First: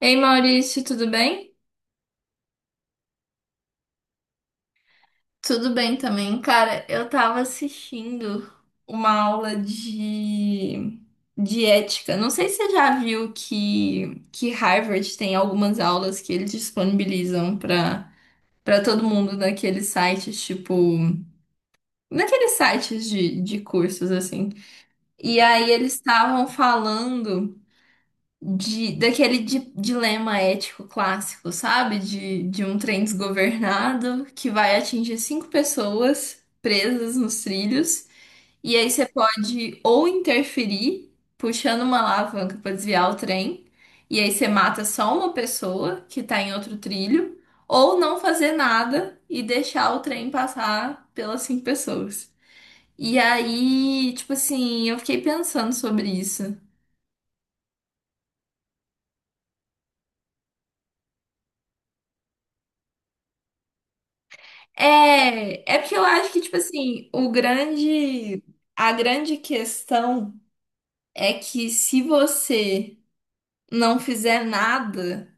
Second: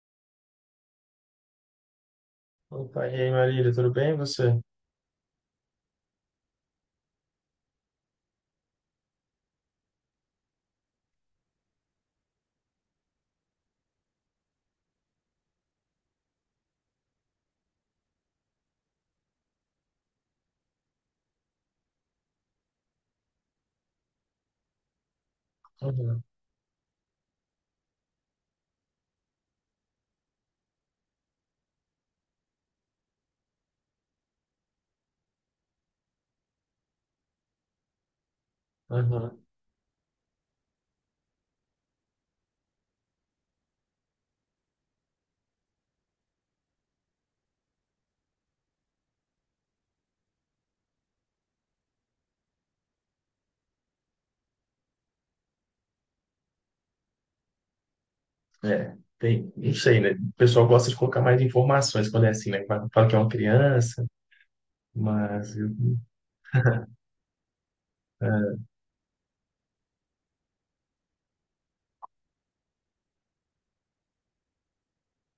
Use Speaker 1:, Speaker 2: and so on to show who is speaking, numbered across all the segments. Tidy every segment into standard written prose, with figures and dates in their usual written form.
Speaker 1: Ei Maurício, tudo bem?
Speaker 2: Opa, e aí, Marília, tudo bem? E você?
Speaker 1: Tudo bem também. Cara, eu tava assistindo uma aula de ética. Não sei se você já viu que Harvard tem algumas aulas que eles disponibilizam para todo mundo naqueles sites, tipo, naqueles sites de cursos, assim. E aí eles
Speaker 2: Uhum.
Speaker 1: estavam falando de, daquele dilema ético clássico, sabe? De um trem desgovernado que vai atingir cinco pessoas presas nos trilhos, e aí você
Speaker 2: Uhum.
Speaker 1: pode ou interferir puxando uma alavanca para desviar o trem, e aí você mata só uma pessoa que tá em outro trilho, ou não fazer nada e deixar o trem passar pelas cinco pessoas. E aí, tipo assim, eu fiquei pensando sobre isso.
Speaker 2: É, tem, não sei, né? O pessoal gosta de colocar mais informações quando é assim, né? Fala que é uma criança, mas eu-
Speaker 1: É, é porque eu acho que, tipo assim,
Speaker 2: é.
Speaker 1: a grande questão é que, se você não fizer nada,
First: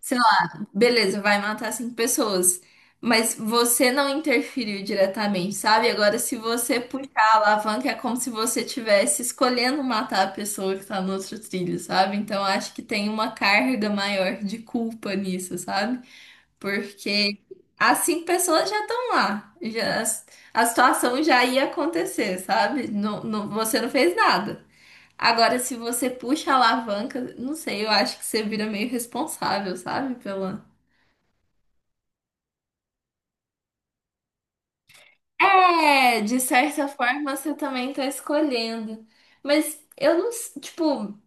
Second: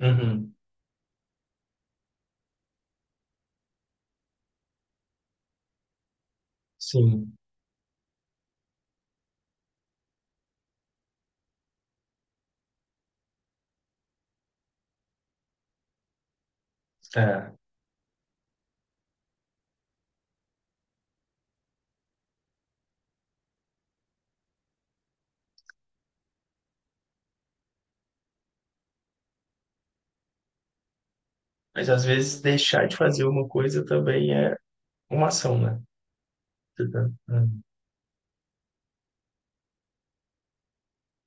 Speaker 1: sei
Speaker 2: Uhum.
Speaker 1: lá, beleza, vai matar cinco pessoas, mas você não interferiu diretamente, sabe? Agora, se você puxar a
Speaker 2: Sim.
Speaker 1: alavanca, é como se você estivesse escolhendo matar a pessoa que tá no outro trilho, sabe? Então, acho que tem uma carga maior de culpa nisso, sabe? Porque
Speaker 2: É.
Speaker 1: as cinco pessoas já estão lá. Já, a situação já ia acontecer, sabe? Você não fez nada. Agora, se você puxa a alavanca, não sei, eu acho que você vira meio responsável, sabe? Pela.
Speaker 2: Mas às vezes deixar de fazer uma coisa também é uma ação, né?
Speaker 1: É, de certa forma você
Speaker 2: Uhum.
Speaker 1: também tá escolhendo. Mas eu não, s- tipo,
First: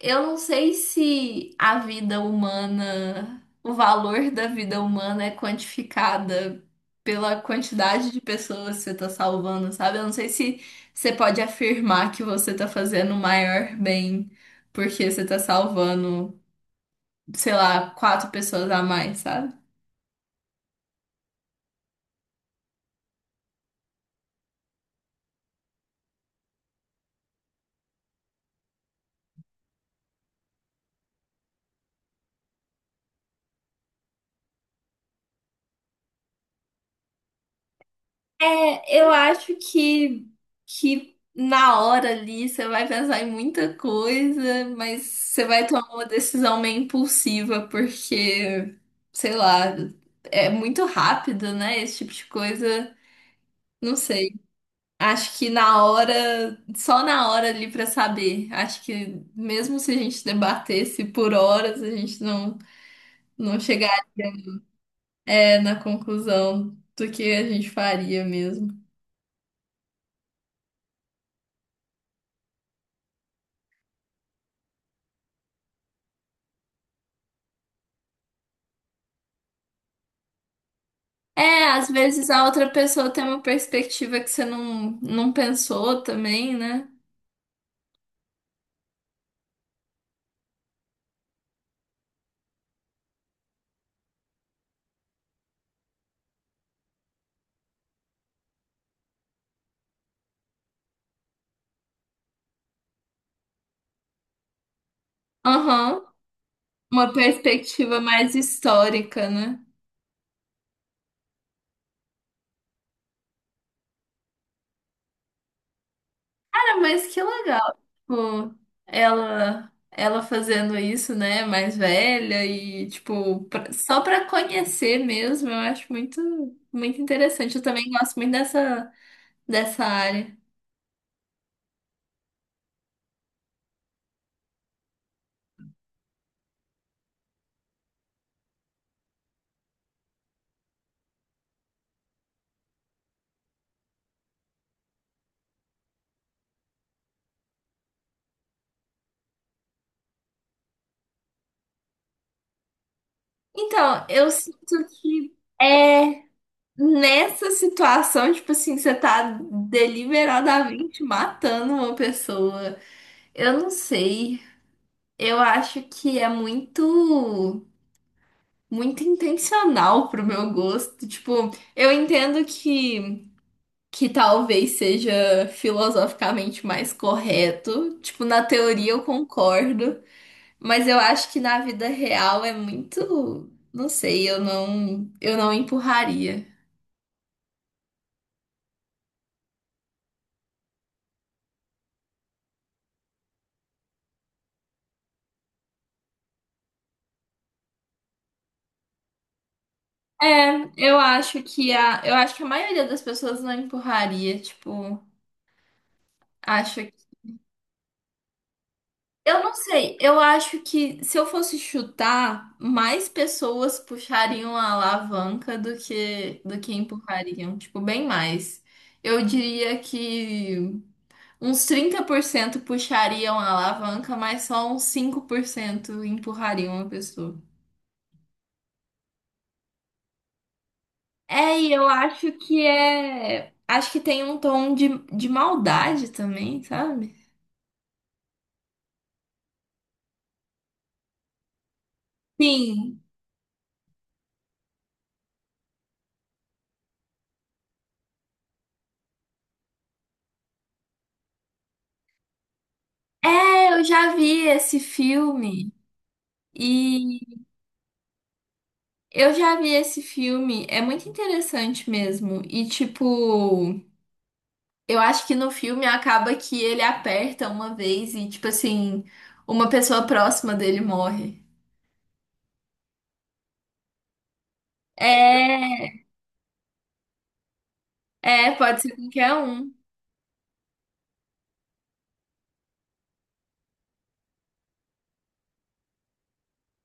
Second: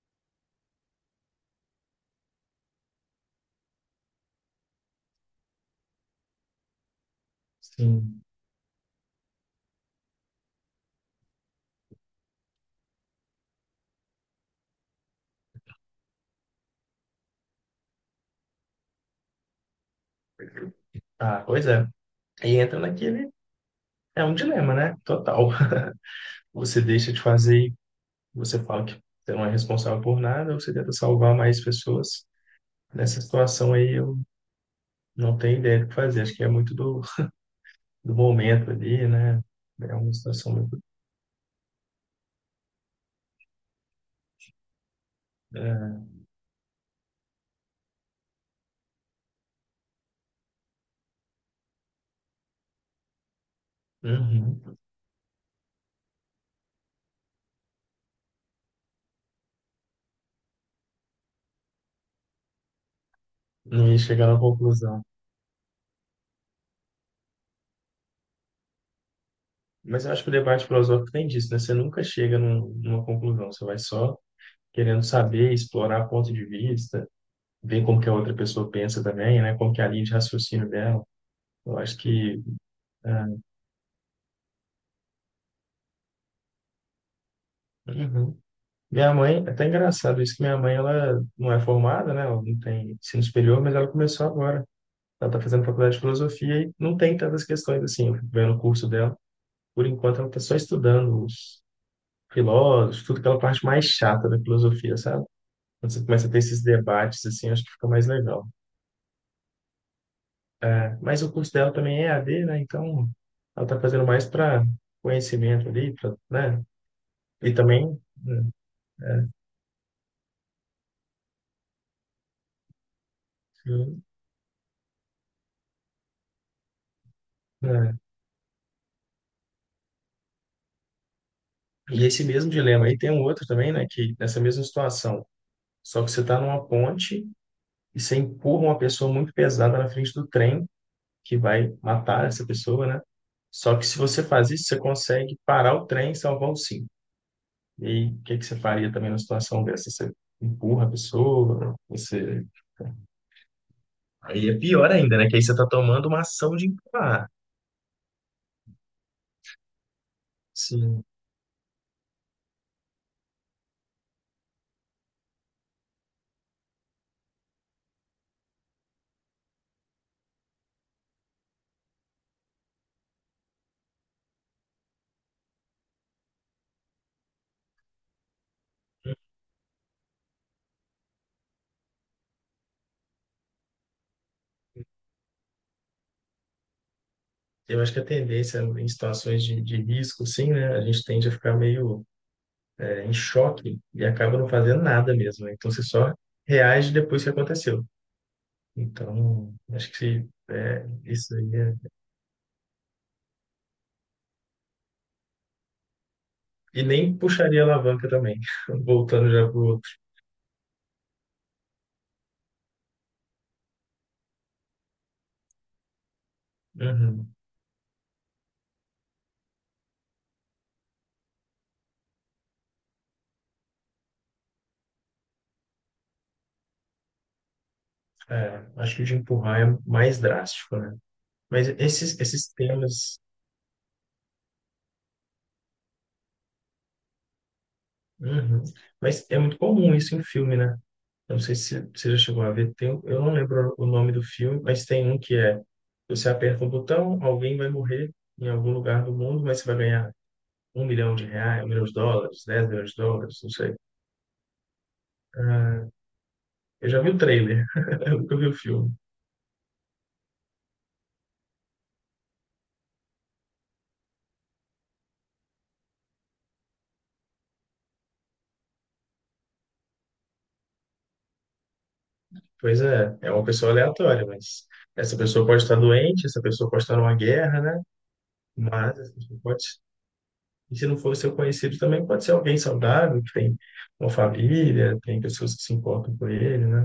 Speaker 1: eu não sei se a vida humana, o valor da vida humana é quantificada pela quantidade de
Speaker 2: Sim.
Speaker 1: pessoas que você tá salvando, sabe? Eu não sei se você pode afirmar que você tá fazendo o maior bem porque você tá salvando, sei lá, quatro pessoas a mais, sabe?
Speaker 2: Ah, pois é. Aí entra naquele. É um dilema, né? Total. Você deixa de fazer e você fala que você não é responsável por nada, você tenta salvar mais pessoas. Nessa situação aí, não tem ideia do que fazer. Acho que é muito do momento
Speaker 1: É,
Speaker 2: ali,
Speaker 1: eu
Speaker 2: né?
Speaker 1: acho
Speaker 2: É uma
Speaker 1: que,
Speaker 2: situação muito.
Speaker 1: que na hora ali você vai pensar em muita coisa, mas você vai tomar
Speaker 2: É.
Speaker 1: uma decisão meio impulsiva, porque, sei lá, é muito rápido, né? Esse tipo de coisa. Não sei.
Speaker 2: Uhum.
Speaker 1: Acho que só na hora ali pra saber. Acho que mesmo se a gente debatesse por horas, a gente não
Speaker 2: Não ia
Speaker 1: chegaria,
Speaker 2: chegar na conclusão.
Speaker 1: na conclusão do que a gente faria mesmo.
Speaker 2: Mas eu acho que o debate filosófico tem disso, né? Você nunca chega numa conclusão, você vai só querendo saber, explorar ponto de vista, ver como que a outra pessoa pensa também, né? Como que é a linha de raciocínio dela.
Speaker 1: É,
Speaker 2: Eu
Speaker 1: às
Speaker 2: acho
Speaker 1: vezes
Speaker 2: que.
Speaker 1: a outra pessoa
Speaker 2: É.
Speaker 1: tem uma perspectiva que você não pensou também, né?
Speaker 2: Uhum. Minha mãe, é até engraçado isso que minha mãe, ela não é formada, né? Ela não tem ensino superior, mas ela começou agora. Ela está fazendo faculdade de filosofia e não tem tantas questões assim. Eu fico vendo o curso dela. Por enquanto, ela está só estudando os filósofos, tudo aquela parte mais chata da filosofia, sabe? Quando
Speaker 1: Aham.
Speaker 2: você começa a ter esses
Speaker 1: Uma
Speaker 2: debates, assim, acho que fica
Speaker 1: perspectiva
Speaker 2: mais
Speaker 1: mais
Speaker 2: legal.
Speaker 1: histórica, né?
Speaker 2: Né? Mas o curso dela também é EAD, né? Então, ela está fazendo mais para conhecimento ali, pra, né?
Speaker 1: Cara, mas que
Speaker 2: E
Speaker 1: legal.
Speaker 2: também, né?
Speaker 1: Tipo, ela fazendo isso, né? Mais velha e, tipo, só pra conhecer mesmo, eu acho muito, muito interessante. Eu também
Speaker 2: Né?
Speaker 1: gosto muito dessa área.
Speaker 2: E esse mesmo dilema aí tem um outro também, né? Que nessa mesma situação, só que você está numa ponte e você empurra uma pessoa muito pesada na frente do trem que vai matar essa pessoa, né? Só que se você faz isso, você consegue parar o trem e salvar os cinco. E o que que você faria também numa situação dessa? Você empurra a pessoa, você...
Speaker 1: Então, eu
Speaker 2: Aí é
Speaker 1: sinto
Speaker 2: pior ainda, né?
Speaker 1: que.
Speaker 2: Que aí você está tomando uma
Speaker 1: É.
Speaker 2: ação de empurrar.
Speaker 1: Nessa situação, tipo assim, você tá deliberadamente
Speaker 2: Sim.
Speaker 1: matando uma pessoa. Eu não sei. Eu acho que é muito, muito intencional pro meu gosto. Tipo, eu entendo que talvez seja filosoficamente mais correto. Tipo, na teoria eu concordo, mas eu acho que na vida real é muito, não sei, eu não empurraria.
Speaker 2: Eu acho que a tendência em situações de risco, sim, né? A gente tende a ficar meio é, em choque e acaba não fazendo nada mesmo, né? Então você só reage depois que aconteceu. Então, acho que
Speaker 1: É,
Speaker 2: é,
Speaker 1: eu
Speaker 2: isso
Speaker 1: acho
Speaker 2: aí
Speaker 1: que
Speaker 2: é
Speaker 1: a, eu acho que a maioria das pessoas não empurraria, tipo, acho
Speaker 2: E
Speaker 1: que.
Speaker 2: nem puxaria a alavanca também, voltando
Speaker 1: Eu
Speaker 2: já
Speaker 1: não
Speaker 2: para o outro.
Speaker 1: sei, eu acho que, se eu fosse chutar, mais pessoas puxariam a alavanca do que
Speaker 2: Uhum.
Speaker 1: empurrariam, tipo, bem mais. Eu diria que uns 30% puxariam a alavanca, mas só uns 5% empurrariam a pessoa.
Speaker 2: É, acho que o de empurrar é mais drástico, né?
Speaker 1: É,
Speaker 2: Mas
Speaker 1: e eu
Speaker 2: esses,
Speaker 1: acho
Speaker 2: esses
Speaker 1: que
Speaker 2: temas.
Speaker 1: é, acho que tem um tom de, maldade também, sabe?
Speaker 2: Uhum. Mas é muito comum isso em filme, né? Eu não sei se você já chegou a ver.
Speaker 1: Sim,
Speaker 2: Eu não lembro o nome do filme, mas tem um que é: você aperta um botão, alguém vai morrer em algum lugar do mundo, mas você vai ganhar R$ 1 milhão, US$ 1 milhão, US$ 10 milhões, não
Speaker 1: é,
Speaker 2: sei.
Speaker 1: eu já vi esse filme
Speaker 2: Ah, eu já vi o
Speaker 1: e
Speaker 2: trailer, eu nunca vi o filme.
Speaker 1: eu já vi esse filme, é muito interessante mesmo. E tipo, eu acho que no filme acaba que ele aperta uma vez e, tipo assim, uma pessoa próxima dele morre.
Speaker 2: Pois é, é uma pessoa aleatória, mas essa pessoa pode estar
Speaker 1: É,
Speaker 2: doente, essa pessoa pode estar numa guerra, né?
Speaker 1: é, pode ser
Speaker 2: Mas essa
Speaker 1: qualquer
Speaker 2: pessoa pode,
Speaker 1: um.
Speaker 2: e se não for seu conhecido, também pode ser alguém saudável, que tem uma família, tem pessoas que se importam com ele, né?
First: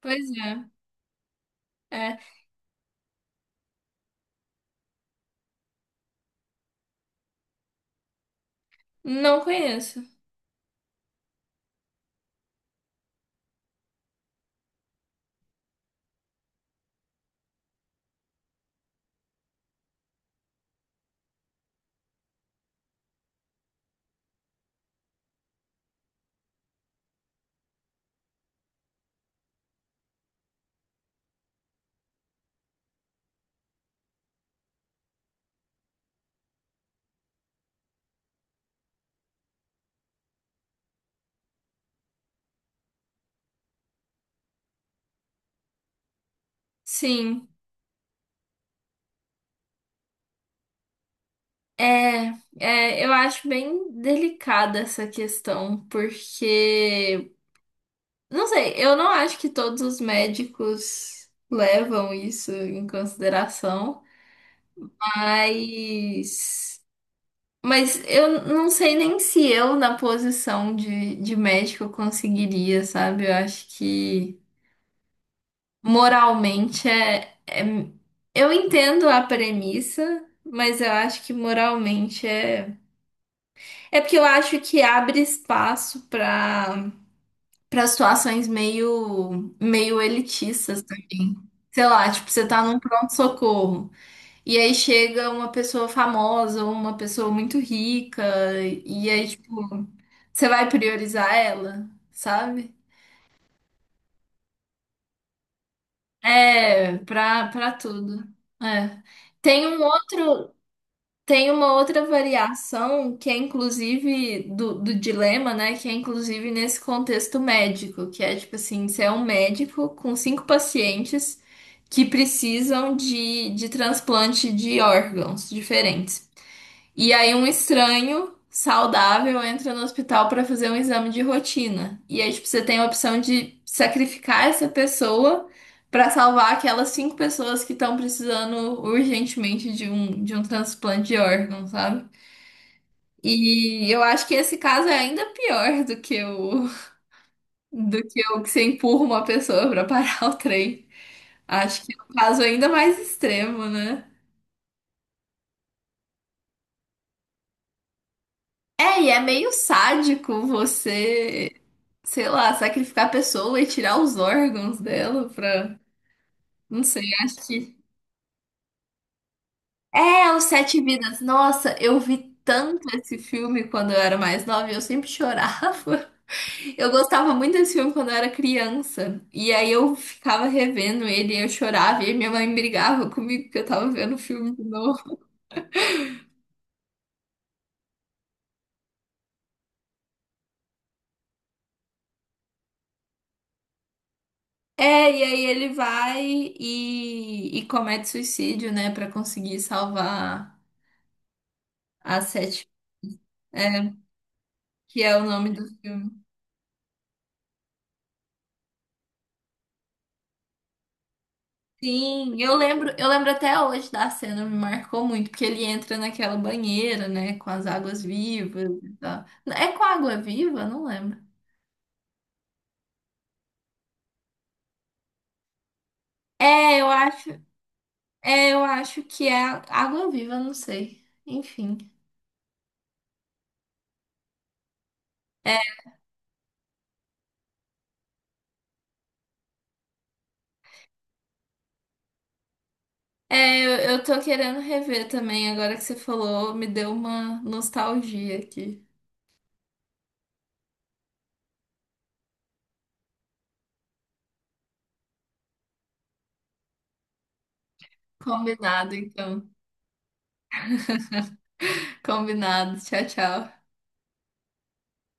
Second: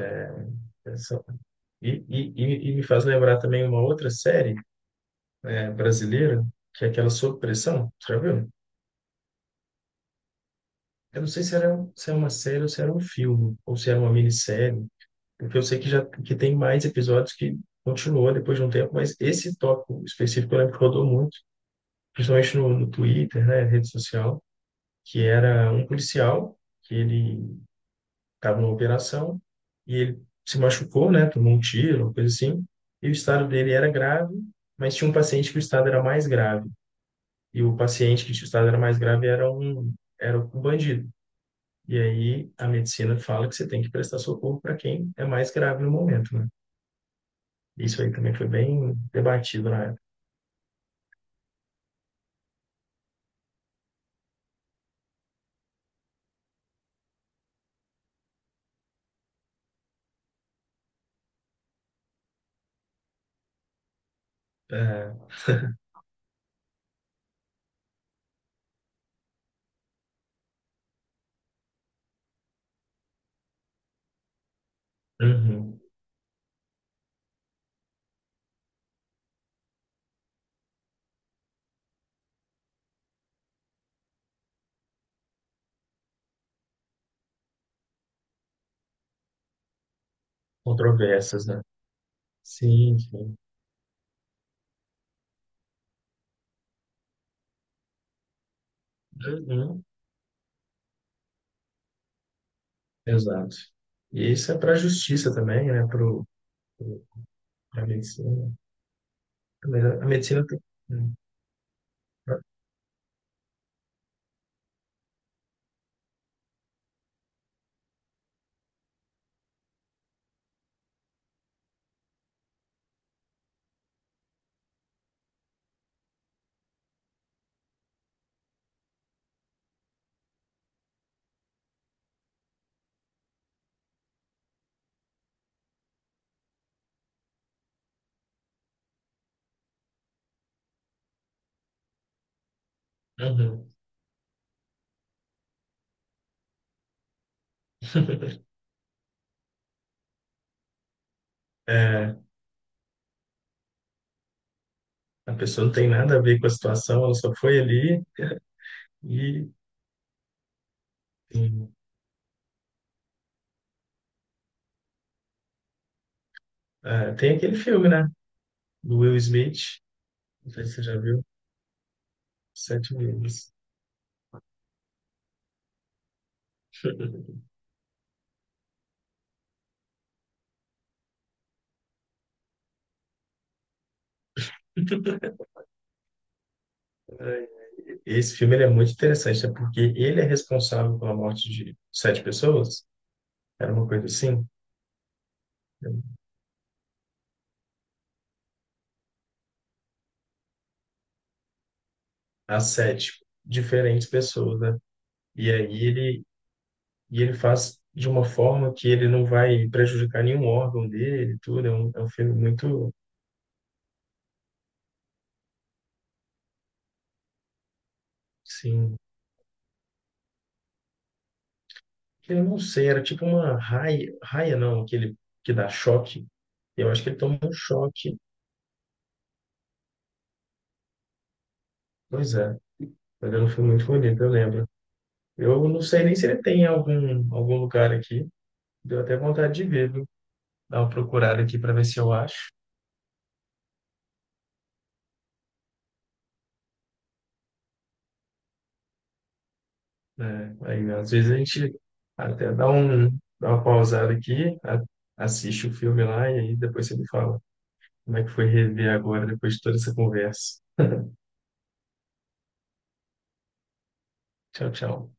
Speaker 1: Pois é,
Speaker 2: Essa- E,
Speaker 1: é.
Speaker 2: e, e e me faz lembrar também uma outra série brasileira, que é aquela Sob Pressão, você já viu?
Speaker 1: Não conheço.
Speaker 2: Eu não sei se era, se é uma série ou se era um filme, ou se era uma minissérie, porque eu sei que já que tem mais episódios que continuou depois de um tempo, mas esse tópico específico eu lembro que rodou muito, principalmente no Twitter, né, rede social, que era um policial que ele estava numa operação e ele se machucou, né, tomou um tiro, uma coisa assim, e o estado dele era grave, mas tinha um paciente que o estado era mais grave, e o paciente que o estado era mais grave era um bandido. E aí a medicina fala que você tem que prestar socorro para quem é mais grave no momento, né?
Speaker 1: Sim.
Speaker 2: Isso aí também foi bem debatido na época.
Speaker 1: É, é, eu acho bem delicada essa questão, porque não sei, eu não acho que todos os médicos levam isso em consideração,
Speaker 2: É.
Speaker 1: mas, mas eu não sei nem se eu, na posição de médico, conseguiria, sabe? Eu acho que
Speaker 2: Uhum.
Speaker 1: moralmente é, é. Eu entendo a premissa, mas eu acho que moralmente é. É porque eu acho que abre espaço para situações meio, meio elitistas.
Speaker 2: Controvérsias, né?
Speaker 1: Sei lá, tipo, você tá num
Speaker 2: Sim, sim.
Speaker 1: pronto-socorro. E aí chega uma pessoa famosa, ou uma pessoa muito rica, e aí, tipo,
Speaker 2: Uhum.
Speaker 1: você vai priorizar ela, sabe?
Speaker 2: Exato. E isso é para a justiça também, né? Para
Speaker 1: É, pra
Speaker 2: a
Speaker 1: tudo.
Speaker 2: medicina.
Speaker 1: É. Tem um
Speaker 2: Mas a medicina
Speaker 1: outro.
Speaker 2: tem.
Speaker 1: Tem uma outra variação que é inclusive do, dilema, né? Que é inclusive nesse contexto médico, que é tipo assim, você é um médico com cinco pacientes que precisam de transplante de órgãos diferentes. E aí um estranho saudável entra no hospital para fazer um exame de rotina. E aí, tipo, você tem a opção de sacrificar essa pessoa para salvar aquelas cinco pessoas que estão precisando urgentemente de um transplante de órgão, sabe?
Speaker 2: Uhum.
Speaker 1: E eu acho que esse caso é ainda pior do que o que você empurra uma pessoa para parar o trem. Acho que é um
Speaker 2: É,
Speaker 1: caso ainda mais extremo, né?
Speaker 2: a pessoa não tem nada a ver com a situação, ela só foi ali
Speaker 1: É, e é
Speaker 2: e
Speaker 1: meio sádico você,
Speaker 2: Sim.
Speaker 1: sei lá, sacrificar a pessoa e tirar os órgãos dela pra. Não sei,
Speaker 2: É, tem
Speaker 1: acho
Speaker 2: aquele
Speaker 1: que.
Speaker 2: filme, né? Do Will Smith,
Speaker 1: É, Os
Speaker 2: não sei se
Speaker 1: Sete
Speaker 2: você já
Speaker 1: Vidas.
Speaker 2: viu,
Speaker 1: Nossa, eu vi tanto
Speaker 2: Sete
Speaker 1: esse
Speaker 2: Vidas.
Speaker 1: filme quando eu era mais nova e eu sempre chorava. Eu gostava muito desse filme quando eu era criança. E aí eu ficava revendo ele e eu chorava. E aí minha mãe brigava comigo que eu tava vendo o filme de novo.
Speaker 2: Esse filme ele é muito interessante, né? Porque ele é responsável pela morte de sete pessoas. Era uma coisa assim,
Speaker 1: É, e aí ele vai e comete suicídio, né, pra conseguir salvar. As
Speaker 2: as
Speaker 1: sete,
Speaker 2: sete
Speaker 1: é,
Speaker 2: diferentes pessoas, né?
Speaker 1: que é o nome
Speaker 2: E
Speaker 1: do
Speaker 2: aí
Speaker 1: filme.
Speaker 2: ele e ele faz de uma forma que ele não vai prejudicar nenhum órgão dele, e tudo. É um filme
Speaker 1: Sim, eu
Speaker 2: muito,
Speaker 1: lembro, eu lembro até hoje da cena, me marcou muito, porque ele entra naquela banheira, né, com as águas vivas e
Speaker 2: assim,
Speaker 1: tal. É com água viva? Não lembro.
Speaker 2: que eu não sei, era tipo uma raia, raia não, aquele que dá choque.
Speaker 1: É, eu
Speaker 2: Eu acho que ele
Speaker 1: acho,
Speaker 2: toma um choque.
Speaker 1: é, eu acho que é água viva, não sei. Enfim.
Speaker 2: Pois é, mas era um filme muito bonito, eu lembro.
Speaker 1: É,
Speaker 2: Eu não sei nem se ele tem algum lugar aqui. Deu até vontade de ver, viu? Dar uma procurada aqui para ver se eu acho.
Speaker 1: é, eu tô querendo rever também, agora que você falou, me deu uma nostalgia aqui.
Speaker 2: Né? Aí, às vezes a gente até dá uma pausada aqui, assiste o filme lá e aí depois você me fala como é que foi rever
Speaker 1: Combinado,
Speaker 2: agora
Speaker 1: então.
Speaker 2: depois de toda essa conversa.
Speaker 1: Combinado. Tchau, tchau.
Speaker 2: Tchau, tchau.